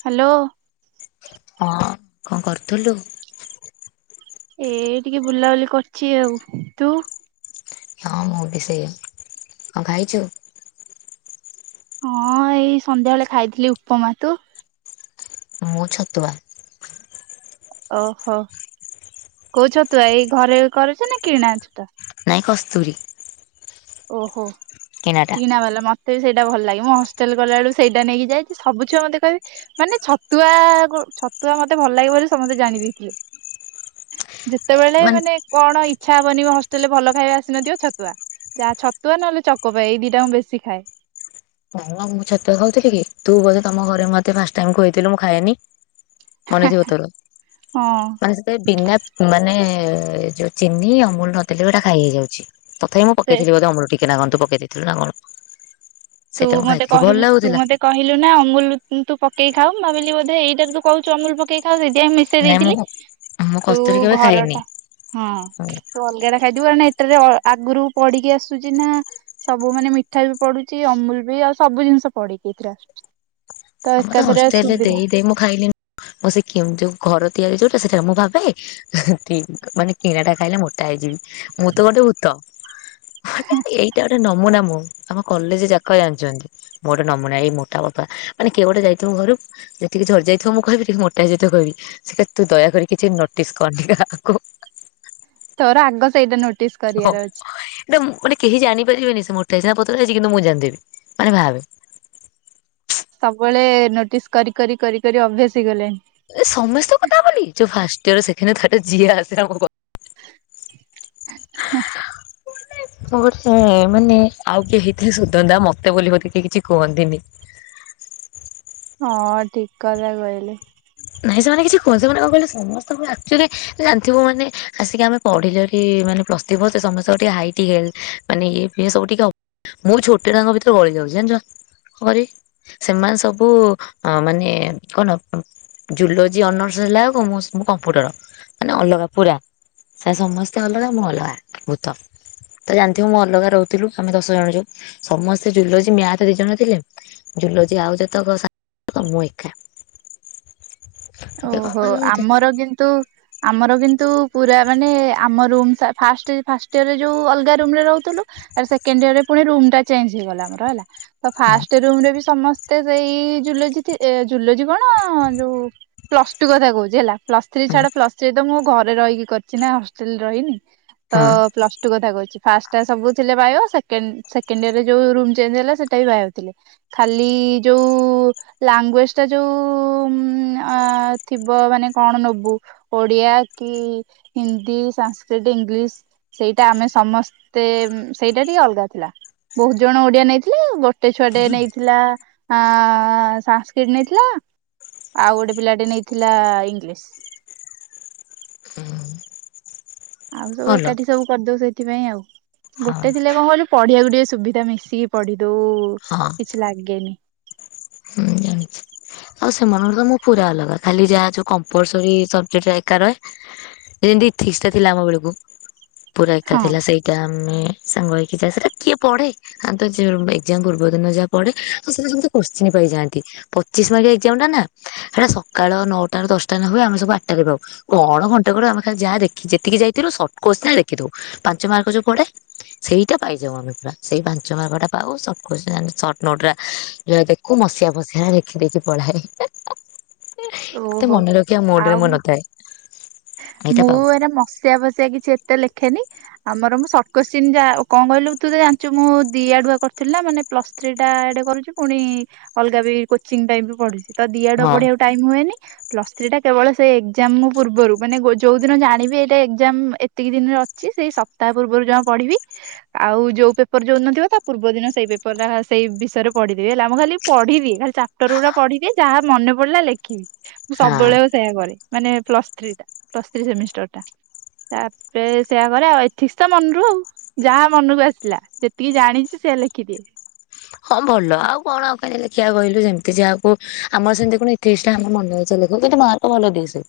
Hello. ହଁ, କଣ କରୁଥିଲୁ? ଏ ଟିକେ ବୁଲା, ବୁଲି କରୁଚି ଆଉ'। ତୁ? ହଁ ମୁଁ ବି ସେଇ, ଆଉ ଖାଇଛୁ? ହଁ ଏଇ ସନ୍ଧ୍ୟାବେଳେ, ଖାଇଥିଲି ଉପମା। ତୁ? ମୁଁ ଛତୁଆ। ଓ, ହୋ। କୋଉ ଛତୁଆ? ଏଇ ଘରେ କରୁଛନା କିଣା ଛତୁଆ? ନାଇଁ କସ୍ତୁରୀ। ଓ, ହୋ କିଣାଟା। କିଣାବାଲା ମ ମତେ ବି ସେଇଟା ଭଲ ଲାଗେ। ମୁଁ ହଷ୍ଟେଲ ଗଲା ବେଳକୁ, ସେଇଟା ନେଇକି ଯାଇଛି। ସବୁ ଛୁଆ ମତେ କହିବେ, ମାନେ ଛତୁଆ ଛତୁଆ ମତେ ଭଲ ଲାଗେ ବୋଲି, ସମସ୍ତେ ଜାଣି ଦେଇଥିଲେ। ଯେତେବେଳେ, ମାନେ କଣ ଇଚ୍ଛା ହବନି ମ ହଷ୍ଟେଲ ରେ, ଭଲ ଖାଇବା ଆସିନଥିବ, ଛତୁଆ। ଯାହା ଛତୁଆ ନହେଲେ, ଚକ ପାଏ ଏଇ ଦିଟା ମୁଁ ବେଶୀ ଖାଏ। ନାଇଁ ମ, ମୁଁ ଛତୁଆ ଖାଉଥିଲି କି? ତୁ ବୋଧେ ତମ ଘରେ, ମତେ ଫାଷ୍ଟ୍ ଟାଇମ୍, ଖୋଏଇ ଥିଲୁ ମୁଁ ଖାଏନି। ମନେଥିବ ତର, ହଁ ମାନେ ସେତ ବିନା ମାନେ ଏ, ଯୋଉ ଚିନି ଆମୂଲ ନଥିଲେ ଏଉଟା ଖାଇ ହେଇଯାଉଛି। ତଥାପି ମୁଁ ସେ ପକେଇଥିଲି, ବୋଧେ ଆମୂଲ ଟିକେ। କେନା ଗ ତୁ ପକେଇ ଦେଇଥିଲୁ ନା କଣ? ତୁ ସେଇଟା ମୁଁ ମତେ ଖାଇଥିଲି ଭଲ କହିଲୁ, ତୁ ଲାଗୁଥିଲା। ମତେ କହିଲୁ ନା, ଆମୂଲ ତୁ ପକେଇ ଖାଉ ଭାବିଲି ବୋଧେ, ଏଇଟା ତୁ କହୁଛୁ ଆମୂଲ ପକେଇ ଖାଉ, ସେଥିି ପାଇଁ ମିଶେଇ, ନାଇଁ ମୁଁ ଦେଇଥିଲି। ମୁଁ ତୁ କସ୍ତୁରୀ କେବେ ଘର ଖାଇନି। ଟା, ହଁ ଆଉ ତୁ ଅଲଗା ଟା ଖାଇଥିବୁ କି ନାଇଁ? ଟ୍ରିର, ଆଗରୁ ପଢିକି ଆସୁଛି ନା, ସବୁ ମାନେ ମିଠା ବି ପଡୁ ଚି। ଅମୁଲ ବି, ଆଉ ସବୁ ଜିନିଷ ପଡ଼ିକି ଏଥିରେ ଆସୁଛି। ଆମର ତ ଏକାଥରେ ହଷ୍ଟେଲରେ, ସୁବିଧା ଦେଇ ଦେଇ ମୁଁ ଖାଇଲି। ମୁ ସେଇ କେଉଁ-ଯଉ ଘର ତିଆରି ଯୋଉ ତ ସେଟାରେ ମୁଁ ଭାବେ, କି ମାନେ କିଣାଟା, ଖାଇଲେ ମୋଟା ହେଇଯିବି। ମୁଁ ତ ଗୋଟେ ଭୂତ। ଏଇଟା ଗୋଟେ ନ ନମୁନା ମୁଁ। ଆମ କଲେଜ ଯାକ ଜାଣିଛନ୍ତି। ମୁଁ ନମୁନା, ଏଇ ମୋଟା ବାପା ମାନେ କିଏ ଗୋଟେ ଯାଇଥିବ ଘରୁକୁ, ଯେତିକି ଝଡି ଯାଇଥିବ ମୁଁ କହିବି। ଯେତିକି ମୋଟା ଯାଇଥିବ କହିବି। ସେ ତୁ ଦୟାକରି କିଛି ନ ଡିସ୍କାଉଣ୍ଟିକ ଆକୁ ତୋର ଆଗ ସେଇଟା ନ ହଁ, ଏଇଟା ମୁଁ ମାନେ କେହି ଜାଣି ପାରିବେନି ସେ ମୋଟା ହେଇଛି ନା ପତଳା ହେଇଛି, କିନ୍ତୁ ମୁଁ ଜାଣିଦେବି ମାନେ ଭାବେ। ସବୁବେଳେ, ନୋଟିସ୍ କରି, କରି, କରି, କରି ଅଭ୍ୟାସ ହେଇ ଗଲେଣି। ଏ ସମସ୍ତେ କଥା ବୋଲି, ଯୋଉ first year second year third year ଯିଏ ଆସିଲା ଆମ ହ [unintelligible] ମୁଁ ବୋଲି, ସେ ମାନେ ଆଉ କିଏ ହେଇଥିଲେ, ସଦନ୍ତା, ମତେ ବୋଲି ବୋଧେ କେଇ କିଛି କୁହନ୍ତିନି। ହଁ ଠିକ୍ କଥା କହିଲେ। ନାଇଁ ସେମାନେ କିଛି କୁହନ୍ତି ମାନେ, କଣ କହିଲୁ ସମସ୍ତଙ୍କୁ ଆକ୍ଚୁଆଲି ଜାଣିଥିବୁ ମାନେ ଆସିକି ଆମେ ପଢିଲୁ କି ମା ମୁଁ ଯେତେବେଳ ପ୍ଲଷଥ୍ରୀ ପଢୁଥିଲି ସମସ୍ତଙ୍କୁ ଟିକେ ହାଇଟି ହେଲି ମାନେ ଇଏ ଫିଏ ସବୁ ଟିକେ ମୁଁ ଛୋଟିଆଟା ଟାଙ୍କ ଭିତରେ, ଗଳି ଯାଉଛି ଜାଣିଛ। କରି, ସେମାନେ ସବୁ ମାନେ କଣ ଜୁଲୋଜି ଅନର୍ସ ନେଲା ବେଳକୁ ମୁଁ ସବ୍ କମ୍ପ୍ୟୁଟର, ମାନେ ଅଲଗା ପୁରା। ସେ ସମସ୍ତେ ଅଲଗା, ମୁଁ ଅଲଗା ଭୂତ। ତ ଜାଣିଥିବ ମୁଁ ଅଲଗା ରହୁଥିଲୁ। ଆମେ ଦଶ ଜଣ, ଯୋଉ ସମସ୍ତେ ଜୁଲଜି, ମ୍ୟାଥ ଦି ଜଣ ଥିଲେ। ଜୁଲଜି ଆଉ ଯେତେକ ସା- ତ ମୁଁ ଏକା। କଣ ଓହୋ, କହିବ ମତେ ଆମର କିନ୍ତୁ ଆମର କିନ୍ତୁ ପୁରା ମାନେ ଆମ ରୁମ୍ ପା-ଫାଷ୍ଟ, ଫାଷ୍ଟ ଇୟରରେ ଯେଉଁ ଅଲଗା ରୁମରେ ରହୁଥିଲୁ ତାର ସେକେଣ୍ଡ ଇୟର ରେ, ପୁଣି ରୁମ ଟା ଚେଞ୍ ହେଇଗଲା। ଆମର ହେଲା। ତ ହଁ ଫାଷ୍ଟ ରୁମରେ ବି ସମସ୍ତେ ସେଇ ଜୁଲୋଜି, ଥି-ଜୁଲୋଜି କଣ ଯୋଉ ପ୍ଲସ ଟୁ କଥା କହୁଛି ହେଲା, ପ୍ଲସ୍ ଥ୍ରୀ ହଁ ଛାଡା, ପ୍ଲସ୍ ଥ୍ରୀ ତ ମୁଁ ଘରେ ରହିକି କରିଛି ନା, ହଷ୍ଟେଲରେ ରହିନି। ତ ହଁ ପ୍ଲସ ଟୁ କଥା କହୁଛି। ଫାଷ୍ଟ ଟା ସବୁ ଥିଲେ ବାୟୋ ସେକେନ ସେକେଣ୍ଡ ଇୟରରେ ଯୋଉ ରୁମ ଚେଞ୍ଜ ହେଲା ସେଇଟା ବି ବାୟୋ ଥିଲା ଖାଲି ଇ ଯୋଉ ଲାଙ୍ଗୁଏଜ ଟା ଯୋଉ ଉଁ ଅ ଥିବ ମାନେ କଣ ନବୁ ଓଡିଆ କି ହିନ୍ଦୀ, ସାଂସ୍କ୍ରିଟ, ଇଂ ଗ୍ଲିସ ସେଇଟା ଆମେ ସମସ୍ତେ ଉଁ ସେଇଟା ଟିକେ ଅଲଗା ଥିଲା। ବହୁତ ଜଣ ଓଡିଆ ନେଇଥିଲେ ଗୋ ଟେ ଛୁଆଟେ ନେଇଥିଲା ଆଁ ସାଂସ୍କ୍ରିଟ ନେଇଥିଲା ଆଉ ଗୋଟେ ପିଲାଟେ ନେଇଥିଲା ଇଂଲିଶ। ଆଉ ସବୁ ଭଲ ଏକାଠି ସବୁ କରିଦଉ ସେଇଥିପାଇଁ ଆଉ। ହଁ ଗୋଟେ ଥିଲେ କଣ କହିଲୁ ପଢଆକୁ ଟିକେ ସୁବିଧା ମିଶିକି ପଢି ଦଉ ହଁ କିଛି ଲାଗେନି। ହୁଁ ଜାଣିଛି। ଆଉ ସେମାନଙ୍କଠୁ ତ ମୁଁ ପୁରା ଅଲଗା ଖାଲି ଯାହା ଯୋଉ କମ୍ପଲସରି ସବଜେକ୍ଟ ଏକା ରହେ। ଯେମତି ଏଥିକ୍ସିଟା ଥିଲା ଆମ ବେଳକୁ ପୁରା ଏକା ହଁ। ଥିଲା ସେଇଟା ଆମେ ସାଙ୍ଗ ହେଇକି ଯାଉ ସେତେରେ କିଏ ପଢେ ଖାଲି ତ ଜ ଏକ୍ଜାମ ପୂର୍ବ ଦିନ ଯାହା ପଢେ ସ ସେଇଟା ସେମିତି କୋସ ସ୍ଚିନ ପାଇଯାଆନ୍ତି ପଚିଶି ମାର୍କିଆ ଏକ୍ଜାମ ଟା ନା ହେଇଟା ସକାଳ ନଅଟାରୁ ଦଶଟା ନେ ହୁଏ ଆମେ ସବୁ ଆଠଟାରେ ବ କଣ ଘଣ୍ଟେ ଖଡେ ଆମେ ଖାଲି ଯାହା ଦେଖି ଯେତିକି ଯାଇଥିଲୁ ସଟ କୋଶ୍ଚେନ୍ ଲେଖିଦେଉ ପାଞ୍ଚ ମାର୍କ ଯୋଉ ପଡେ। ସେଇଟା ପାଇ ଯାଉ ଆମେ ପୁରା ସେଇ ପାଞ୍ଚ ମାର୍କଟା ପାଉ short question and short note ଆ ଯାହା ଦେ କୁ ମସିଆ ଫସିଆ ଲେଖି ଦେଇକି ପଳାଏ ଏ ଆ। ଏ ଏତେ ଓହୋ ମନେ ରଖିଆ ମୁଡ୍ ରେ ଆଉ ମୁଁ ନଥାଏ। ଏଇଟା ମୁଁ ପାଉ ଏଇରା ମସିଆ ଫସିଆ କିଛି ଏତେ ଲେଖେ ଖେନି ଆମର ମୁଁ ସର୍ଟ କୋଶ୍ଚିନ ଯାହା ଅ କଣ କହିଲୁ ତୁ ତ ଜାଣିଚୁ ମୁଁ ଦି ଆଡୁଆ କରୁଥିଲି ନା ମାନେ ପ୍ଲସ ଥ୍ରୀ ଟା ଆଡେ କରୁଚି ପୁଣି ଅଲଗା ବି କୋଚିଂ ଟାଇମରୁ ପଢୁଚି। ତ ଦି ଆଡ ହଁ ପଢିଆକୁ ଟାଇମ ହୁଏନି ପ୍ଲସ ଥ୍ରୀ ଟା କେବଳ ସେ ଏକ୍ଜାମ ପୂର୍ବରୁ ମାନେ ଗୋ ଯୋଉ ଦିନ ଜାଣିବି ଏଇଟା ଏକ୍ଜାମ ଏତିକି ଦିନରେ ଅଛି ସେଇ ସପ୍ତାହ ପୂର୍ବରୁ ଯମା ପଢିବି। ଆ ଆଉ ଯୋଉ ପେପର ଯୋଉ ଦିନ ଥିବ ତା ପୂର୍ବ ଦିନ ସେଇ ପେପର ଟା ହା ସେଇ ବିଷୟରେ ପଢି ଥିବି ହେଲା ମୁଁ ଖାଲି ପଢ଼ି ଦିଏ ଖାଲି ଚାପ୍ଟର ଗୁଡା ପଢିବି ଯାହା ମନେ ପଡିଲା ଲେଖିବି। ମୁଁ ସବୁବେଳେ ହଁ ସେୟା କରେ ମାନେ ପ୍ଲସ ଥ୍ରୀ ଟା ପ୍ଲସ ଥ୍ରୀ ସେମିଷ୍ଟର ଟା। ତାପରେ ସେଇଆ କରେ ଆଉ ଏଥିକ୍ସ ତ ମନରୁ ଆଉ। ଯାହା ମନକୁ ଆସିଲା ଯେତିକି ଜାଣିଛି ସେ ଇଆ ଲେଖି ଦିଏ। ହଁ ଭଲ ଆଉ କଣ ଆଉ କେମତି ଲେଖିଆ କହିଲୁ ଯେମତି ଯାହାକୁ ଆମର ସେମତି କଣ ଏଥିକ୍ସ ଟା ଆମ ମନ ଇଚ୍ଛା ଲେ ଖୁ କିନ୍ତୁ ମାର୍କ ଭଲ ଦିଏ ସେ।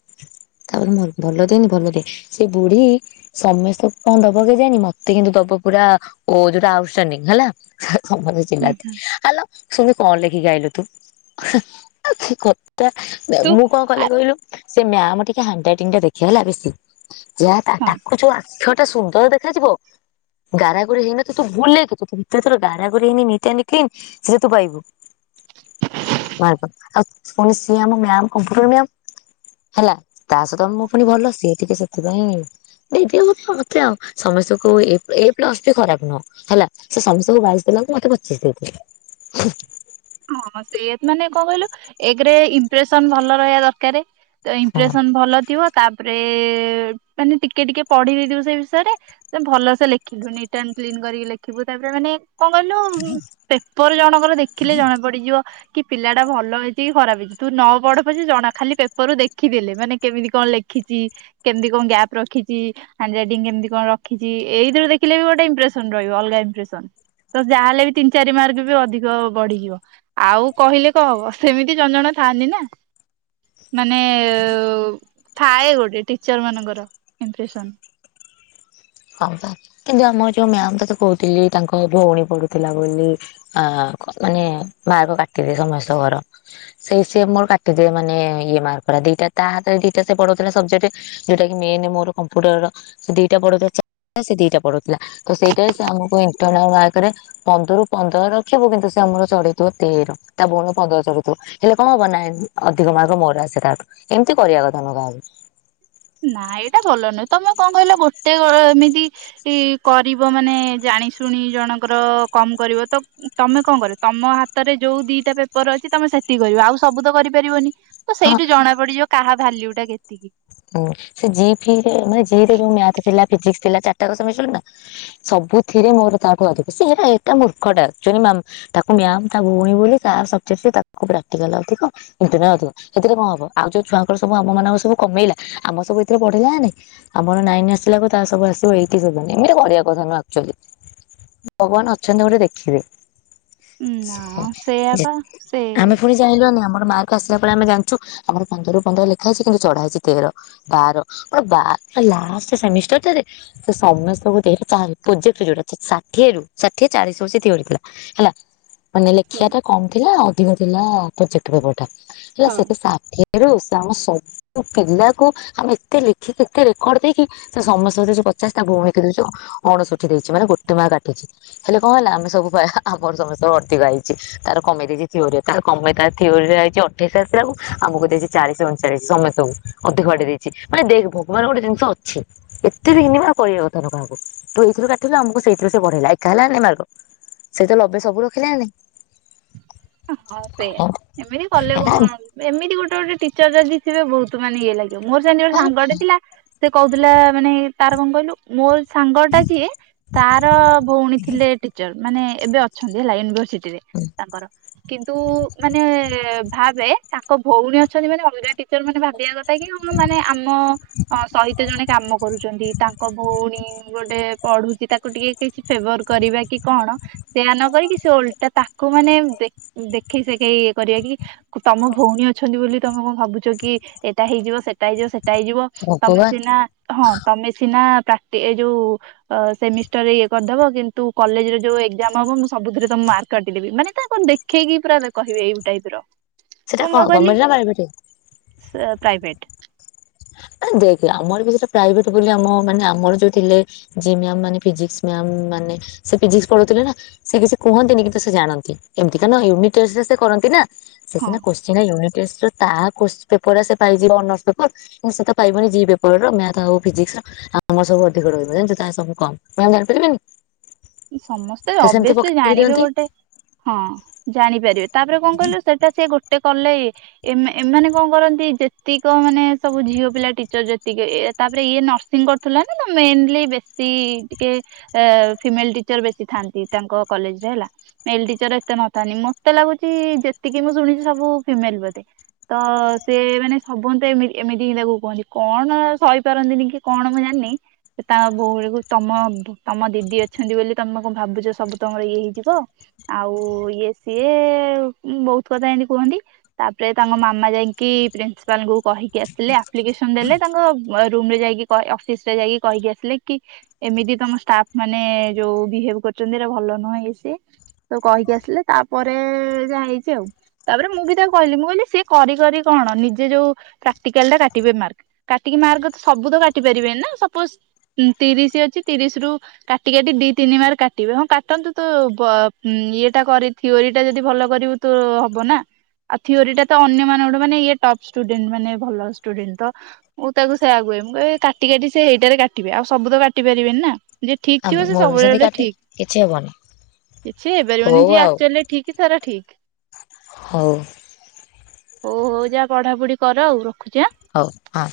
ତାପରେ କିନ୍ତୁ ଭଲ ଭଲ ଦିଏନି ଭଲ ଦିଏ। ସେ ବୁଢୀ ସମେସ୍ତେ କଣ ଦବ କେଜାଣି ମତେ କିନ୍ତୁ ଦବ। ପୁରା ଓ ଯୋଉଟା ଆଉଟଷ୍ଟାଣ୍ଡିଂ ହେଲା ହ ସମ ସମ ହୁଁ ଚିଲାତି ହୁଁ ଆଲୋ ସୁମି କଣ ଲେଖିକି ଆଇଲୁ ତୁ। ହେଁ ଆଉ କି କ ତା ଆ ତୁ ମୁଁ କଣ କଲେ ଆ କହିଲୁ ସେ ମ୍ୟାମ ଟିକେ ହାଣ୍ଡରାଇଟିଂ ଟା ଦେଖେ ହେଲା ବେଶୀ। ଯାହା ତା ହଁ। ତାକୁ ଯୋଉ ଆକ୍ଷ ଟା ସୁନ୍ଦର ଦେଖାଯିବ। ଗାରା ଗୋରି ହେଇ ନ ଥି ତୁ ଭୁଲ ରେ କିଛି [unintelligible] ଭିତରେ ତୋର ଗାରା ଗରି ହେଇନି ନି ଟି ଆନି କ୍ଲିନ ସେ ତୁ ପାଇବୁ। ମାର୍କ ଆଉ ପୁଣି ସିଏ ଆମ ମ୍ୟାମ କମ୍ପୁଟର ମ୍ୟାମ ହେଲା। ତା ସହିତ ମୁଁ ପୁଣି ଭଲ ସିଏ ଟିକେ ସେଥିପାଇଁ ଦେଇ ଦିଏ ମ ତ ମତେ ଆଉ ସମସ୍ତଙ୍କୁ ଏ ଏ ପ୍ଲସ ବି ଖରାପ ନୁହଁ ହେଲା ସେ ସମସ୍ତଙ୍କୁ ବାଇଶି ଦେଲା ବେଳକୁ ମତେ ପ ଚିଶି ଦେଇ ଦିଏ ହୁଁ। ହଁ ସେଇ ମାନେ କଣ କହିଲୁ ଏକେରେ ଇମ୍ପ୍ରେସନ ଭଲ ରହିଆ ଦରକାରେ। ତ ହଁ ଇମ୍ପ୍ରେସନ ଭଲ ଥିବ। ତାପରେ ମାନେ ଟିକେ ଟିକେ ପଢି ଦେଇଥିବୁ ସେଇ ବିଷୟରେ ସେ ଭଲସେ ଲେଖିଲୁ ନିଟ ଆଣ୍ଡ କ୍ଲିନ କରିକି ଲେଖିବୁ ତାପରେ ମାନେ କଣ କହିଲୁ ଉଁ ପେପର ଜଣଙ୍କର ଦେଖିଲେ ଜଣା ବ କି ପିଲା ଟା ଭଲ ହେଇଛି କି ଖରାପ ହେଇଛି ତୁ ନ ପଢ ପଛେ ଜଣା ଖାଲି ପେପରରୁୁ ଦେଖିଦେଲେ ମାନେ କେମିତି କଣ ଲେଖିଛି କେମିତି କଣ ଗ୍ୟାପ ରଖିଛି ହାଣ୍ଡରାଇଟିଂ କେମିତି କଣ ରଖିଛି ଏଇ ଥିରେ ଦେଖିଲେ ବି ଗ ଗୋଟେ ଇମ୍ପ୍ରେସନ ରହିବ ଅଲଗା ଇମ୍ପ୍ରେସନ। ତ ଯାହା ହେଲେ ବି ତିନି ଚାରି ମାର୍କ ବି ଅଧିକ ବଢିଯିବ। ଆଉ କହିଲେ କଣ ହବ ସେମିତି ଜଣ ଜଣେ ଥାଆନ୍ତି ନା। ମାନେ ଥାଏ ଗୋଟେ ଟିଚର ମାନଙ୍କର ଇମ୍ପ୍ରେସନ୍। ହଁ ହଁ ବା କିନ୍ତୁ ଆମର ଯୋଉ ମ୍ୟାମ୍ ତତେ କଉତିଲି ତାଙ୍କ ଭଉଣୀ ପଡୁଥିଲା ବୋଲି ଆ ମାନେ ମାର୍କ କାଟିଦିଏ ସମସ୍ତଙ୍କର ସେଇ ସିଏ ମୋର କାଟିଦିଏ ମାନେ ଇଏ ମାର୍କ। ଦିଟା ତା ହାତରେ ଦିଟା ସେ ପଢଉଥିଲା ସବଜେଟ୍ ଯୋଉଟା କି ମେନେ ମୋର କମ୍ପ୍ୟୁଟର ର ସେ ଦିଟା ପଢ଼ଉଥି ସେ ଦିଟା ପଢଉଥିଲା ତ ସେଇଟାରେ ସିଏ ଆମକୁ ଇଣ୍ଟରନାଲ୍ ମାର୍କ ରେ ପନ୍ଦରରୁ ପନ୍ଦର ରଖିବୁ କି ନ୍ତୁ ସିଏ ଆମର ଚଢେଇଥିବ ତେର ତା ଭଉଣ ପନ୍ଦର ଚଢିଥିବ ହେଲେ କଣ ହବ ନାଇଁ ଅଧିକ ମାର୍ଗ ମୋର ଆସେ ତା ଠୁ। ଏମିତି କରିବା କଥା ନୁହଁ କାହାକୁ। ହଁ ନା ଏଇଟା ଭଲ ନୁହେଁ ତମୁ କଣ କଇଲ ଗୋଟେ ଏମିତି କରିବ ମାନେ ଜା ଜାଣି ଶୁଣି ଜଣଙ୍କର କମ୍ କରିବ ତ ତମେ କଣ କରିବ ତମ ହାତରେ ଯୋଉ ଦିଟା ପେପର ଅଛି ତମେ ସେତିକି କରିବ ଆଉ ସବୁ ତ କରିପାରିବନି ତ ସେଇଟୁ ଜଣା ପଡିଯିବ କାହା ଭାଲ୍ୟୁ ଟା କେତିକି। ହୁଁ ସେ ଜି ଫି ରେ ମାନେ ଜି ରେ ଯଉ ମ୍ୟାଥ ଥିଲା ଫିଜିକ୍ସ ଥିଲା ଚାରିଟା [unintelligible] ସବୁ ଥିରେ ମୋର ତାଠୁ ଅଧିକ ସିଏ ହେରା ଏଟା ମୂର୍ଖଟା ଅକ୍ଚୁଲୀ ମାମ୍ ତାକୁ ମ୍ୟାମ୍ ତା ଭଉଣୀ ବୋଲି ତାର ସବଜେଟ୍ ରେ ତାକୁ ପ୍ରାକ୍ଟିକାଲ ଅଧିକ ଇଣ୍ଟରନାଲ ଅଧିକ ସେଥିରେ କଣ ହବ ଆଉ ଯଉଛୁଆଙ୍କର ସବୁ ଆମ ମାନଙ୍କର ସବୁ କମେଇଲା। ଆମ ସବୁ ଏଥିରେ ବଢ଼ିଲା ନା ନାଇଁ ଆମର ନାଇନ ଆସିଲାକୁ ତା ସବୁ ଆସିବ ଏଇଟି ସବୁ ଏମିତି କରିବା କଥା ନୁଅ ଆକ୍ [unintelligible] ଭଗବାନ ଅଛନ୍ତି ଗୋଟେ ଦେଖିବେ। ନା ସେଇଆ ସେଇଆ ଯେ ପା ସେ ଆମେ ଫୁଣି ଜଇଁଲୁନା ନାଇଁ ଆମର ମା ର୍କ ଆସିଲା ବେଳେ ଆମେ ଜାଣିଚୁ ଆମର ପନ୍ଦରରୁ ପନ୍ଦର ଲେଖା ହେଇଚି କିନ୍ତୁ ଚଢା ହେଇଚି ତେର। ବାର ମୋର ବାର ଲାଷ୍ଟ ସେମିଷ୍ଟାର୍ ଟାରେ ସେ ସମସ୍ତଙ୍କୁ ଦେଇଥିଲେ ଚାରି ପୋଜେ [unintelligible] ଷାଠିଏ ରୁ ଷାଠିଏ ଚାଳିିଶ ହଉଚି ଥିଓରୀ ଥିଲା ହେଲା। ମାନେ ହଁ ଲେଖିବା ଟା କମ୍ ଥିଲା ଅଧିକ ଥିଲା ପୋଜେକ୍ଟ ପେପର୍ ଟା ହେଲା ହଁ ସେ ଷାଠିଏ ରୁ ସେ ଆମ ସବୁ ପିଲା କୁ ଆମେ ଏତେ ଲେଖିକି ଏତେ ରେକର୍ଡ ଦେଇକି ସେ ସମସ୍ତ ଙ୍କୁ ଦେଇଚି ପଚାଶ ତା ଭଉଣୀ ଦଉଚି ଅଣଷଠି ଦେ ଇଚି ମାନେ ଗୋଟେ ମାର୍କ କାଟିଚି ହେଲେ କଣ ହେଲା ଆମେ ସବୁ [unintelligible] ଆମର ସମସ୍ତଙ୍କର ଅଧିକ ଆଇଚି ତାର କମେଇ ଦେଇଚି ଥିଓରି ରେ ତାର କମେ ତାର ଥିଓରି ରେ ଆଇଚି ଅଠେଇଶ ଆସିଲାକୁ ଆମକୁ ଦେଇଚି ଚାଳିଶି ଅଣଚାଳିଶ ସମସ୍ତେଙ୍କୁ। ଅଧିକ ବାଡି ଦେଇଚି ମାନେ ଦେଖ ଭଗବାନ ଗୋଟେ ଜିନିଷ ଅଛି ଏତେ ବି ହିନିମା କରିବା କଥା ନୁହଁ କାହାକୁ ତୁଇ ସେଥିରୁ କାଟିଲୁ ଆମକୁ ସେଇଥିରୁ ସେ ବଢେଇଲା ଏକା ହେଲାନି ମାର୍ଗ ସେ ତ ଲବେ ସବୁ ରଖିଲେନାନାଇଁ। ହଁ ସେଇୟା ଏମିତି କଲେ କଣ ଆରେ ଏମିତି ଗୋଟେ ଗୋଟେ ଟି ଚର୍ ଯଦି ଥିବେ ବହୁତ ମାନେ ଇଏ ଲାଗିବ ମୋର ସେମିତି ଗୋଟେ ସାଙ୍ଗଟେ ଥିଲା ସେ କଉଥିଲା ମାନେ ତାର କଣ କଇଲୁ ମୋର ସାଙ୍ଗ ଟା ଯିଏ ତାର ଭଉଣୀ ଥିଲେ ଟିଚର ମାନେ ଏବେ ଅଛନ୍ତି ହେଲା ୟୁନିଭରସିଟି ରେ ତାଙ୍କର କିନ୍ତୁ ମାନେ ଭାବେ ତା ଭଉଣୀ ଅଛନ୍ତି ମାନେ ଅଲଗା ଟିଚର ମାନେ ଭାବିବାକ ଥା କି କଣ ମାନେ ଆମ ସହିତ ଜଣେ କାମ କରୁଚନ୍ତି ତାଙ୍କ ଭଉଣୀ ଗୋଟେ ପଢୁଚି ତାକୁ ଟିକେ କିଛି ଫେଭର କରିବା କି କଣ? ସେୟା ନକରିକି ସେ ଓଲଟା ତାକୁ ମାନେ ଦେ ଦେଖେଇ ସେଖେଇ ଇ କରିବା କି ତମ ଭଉଣୀ ଅଛନ୍ତି ବୋଲି ତମେ କଣ ଭାବୁଚ କି ଏଇଟା ହେଇଯିବ ସେଟା ହେଇଯିବ ସେଟା ହେଇଯିବ ତମେ ଭଗବାନ ସିନା ହଁ ତମେ ସିନା କାଟେ ଏ ଯୋଉ ଅ ସେମିଷ୍ଟର ରେ ଇଏ କରିଦବ କିନ୍ତୁ କଲେଜର ଯୋଉ ଏଗଜାମ ହବ ମୁଁ ସବୁଥିରେ ତମ୍ ମାର୍କ କାଟିଦେବି ମାନେ ତା କଣ ଦେଖେଇକି ପୁରା କହିବେ ଏଇଟାଇପର। ସେଟା କଣ ଗମେଟ୍ ନା ପ୍ରାଇଭେଟ୍? ସ ପ୍ରାଇଭେଟ୍। ଦେଖ ଆମର ବି ସେଟା ପ୍ରାଇଭେଟ ବୋଲି ଆମ ମାନେ ଆମର ଯୋଉ ଥିଲେ ଜି ମ୍ୟାମ୍ ମାନେ ପିଜିକ୍ସ ମ୍ୟାମ୍ ମାନେ ସେ ଫିଜିକ୍ସ ପଢଉଥିଲେ ନା ସେ କିଛି କୁହନ୍ତିନି କିନ୍ତୁ ସେ ଜାଣନ୍ତି ଏମିତି କା ନ ୟୁନିଟେଷ୍ଟ ରେ ସେ କରନ୍ତି ନା। ସେ ହଁ ସିନା କୋଶ୍ଚିନ୍ ରା ୟୁନିଟେଷ୍ଟ ରେ ତା କୋଶ୍ ପେପର ରା ସେ ପାଇଯିବ ଅନର୍ଶ ପେପର। ମୁଁ ସେ ତ ପାଇବନି ଜି ପେପର ର ମ୍ୟାଥ ଆଉ ଫିଜିକ୍ସ ର ଆମର ସବୁ ଅଧିକ ରହିବ ଜାଣିଚୁ ତାର ସବୁ କମ୍ [unintelligible] ଉଁ। ସମସ୍ତେ ଅବିଅସଲି ଜାଣିବେ ଦିଅନ୍ତି। ଗୋଟେ ହଁ ଜାଣିପାରିବେ। ତାପରେ କଣ କଇଲୁ ସେଟା ସିଏ ଗୋ ଟେ କଲେ ଇଏ ଏ-ଏମାନେ କଣ କରନ୍ତି ଯେତିକ ମାନେ ସବୁ ଝିଅ ପିଲା ଟିଚର ଯେତିକି ଏ ତାପରେ ଇଏ ନର୍ସିଂ କରୁଥିଲା ନା ତ ମେନଲି ବେଶୀ ଟିକେ ଏ ଫିମେଲ ଟିଚର ବେଶୀ ଥାନ୍ତି ତାଙ୍କ କଲେଜରେ ହେଲା, ମେଲ ଟିଚର ଏତେ ନଥାନ୍ତି ମତେ ଲାଗୁଚି ଯେ ତିକି ମୁଁ ଶୁଣିଛି ସବୁ ଫିମେଲ ବୋଧେ। ତ ସେ ମାନେ ସବୁନ୍ତ ଏମିତି ହିଁ ତାକୁ କୁହନ୍ତି କଣ ସହିପାରନ୍ତିନି କି କଣ ମୁଁ ଜାଣ ନି ସେ ତା ଭୋଉଣୀକୁ ତମ ତମ ଦିଦି ଅ ଅଛନ୍ତି ବୋଲି ତମେ କଣ ଭାବୁଛ ସବୁ ତମର ଇଏ ହେଇଯିବ ଆଉ ଇଏ ସିଏ ବ ହୁତ୍ କଥା ଏମତି କୁହନ୍ତି, ତାପରେ ତାଙ୍କ ମାମା ଯାଇକି ପ୍ରିନ୍ସିପାଲଙ୍କୁୁ କହିକି ଆସିଲ ଆପ୍ଲିକେସନ ଦେଲେ ତାଙ୍କ ରୁମରେ ଯାଇକି ଅଫିସରେ ଯାଇକି କହିକି ଆସିଲେ କି ଏମିତି ତମ ଷ୍ଟାଫ୍ ମାନେ ମାନେ ଯୋଉ ବିହେଭ କରିଛନ୍ତି ଭଲ ନୁହେଁ ଇଏ ସିଏ, ତ କହିକି ଆସିଲେ ତାପରେ ଯା ହେଇଛି ଆଉ। ତାପରେ ମୁଁ ବି ତାକୁ କହିଲି ମୁଁ କହିଲି ସି କରି କରି କଣ ନିଜେ ଯୋଉ ପ୍ରାକ୍ଟିକାଲ ଟା କାଟିବେ ମାର୍କ। ମାର୍କ ତ ସବୁ ତ କାଟି ପାରିବେନି ନା ସପୋଜ ତିରିଶ ଅଛି ତିରିଶ ରୁ କାଟି କାଟି ଦିଇ ତିନି ମାର୍କ କାଟିବେ ହଁ କାଟନ୍ତୁ ତ ବ ଇଏଟା କରି ଥିଓରିଟା ଯଦି ଭଲ କରିବ ତ ହବ ନା। ଆଉ ଥିଓରିଟା ତ ଅନ୍ୟମାଙ୍କଠୁ ମାନେ ଇଏ ଟପ୍ ଷ୍ଟୁଡେଣ୍ଟ ମାନେ ଭଲ ଷ୍ଟୁଡେଣ୍ଟ ତ ମୁଁ ତାକୁ ସେଇଆ କୁହେ। କ ମୁଁ କହ କାଟି କାଟି ସେଇଟାରେ କାଟିବେ ଆଉବୁ ତ କାଟି ପାରିବେନି ନା ଯେ ଠିକ ଥିବ ଆମର ସେ ମୋର ବି ସେମିତି ସବୁବେଳେ କାଟେ ଠିକ। କିଛି ହବନି କିଛି ହେଇପାରିବନି ହଉ ଯିଏ ଆଉ ଆକଚୁଆଲି ଠିକି ସେରା ଠିକି। ହଉ। ହଉ ହଉ ଯା ପଢାପଢି କର ଆଉ ରଖୁଛି ଆଁ। ହଉ ହଁ।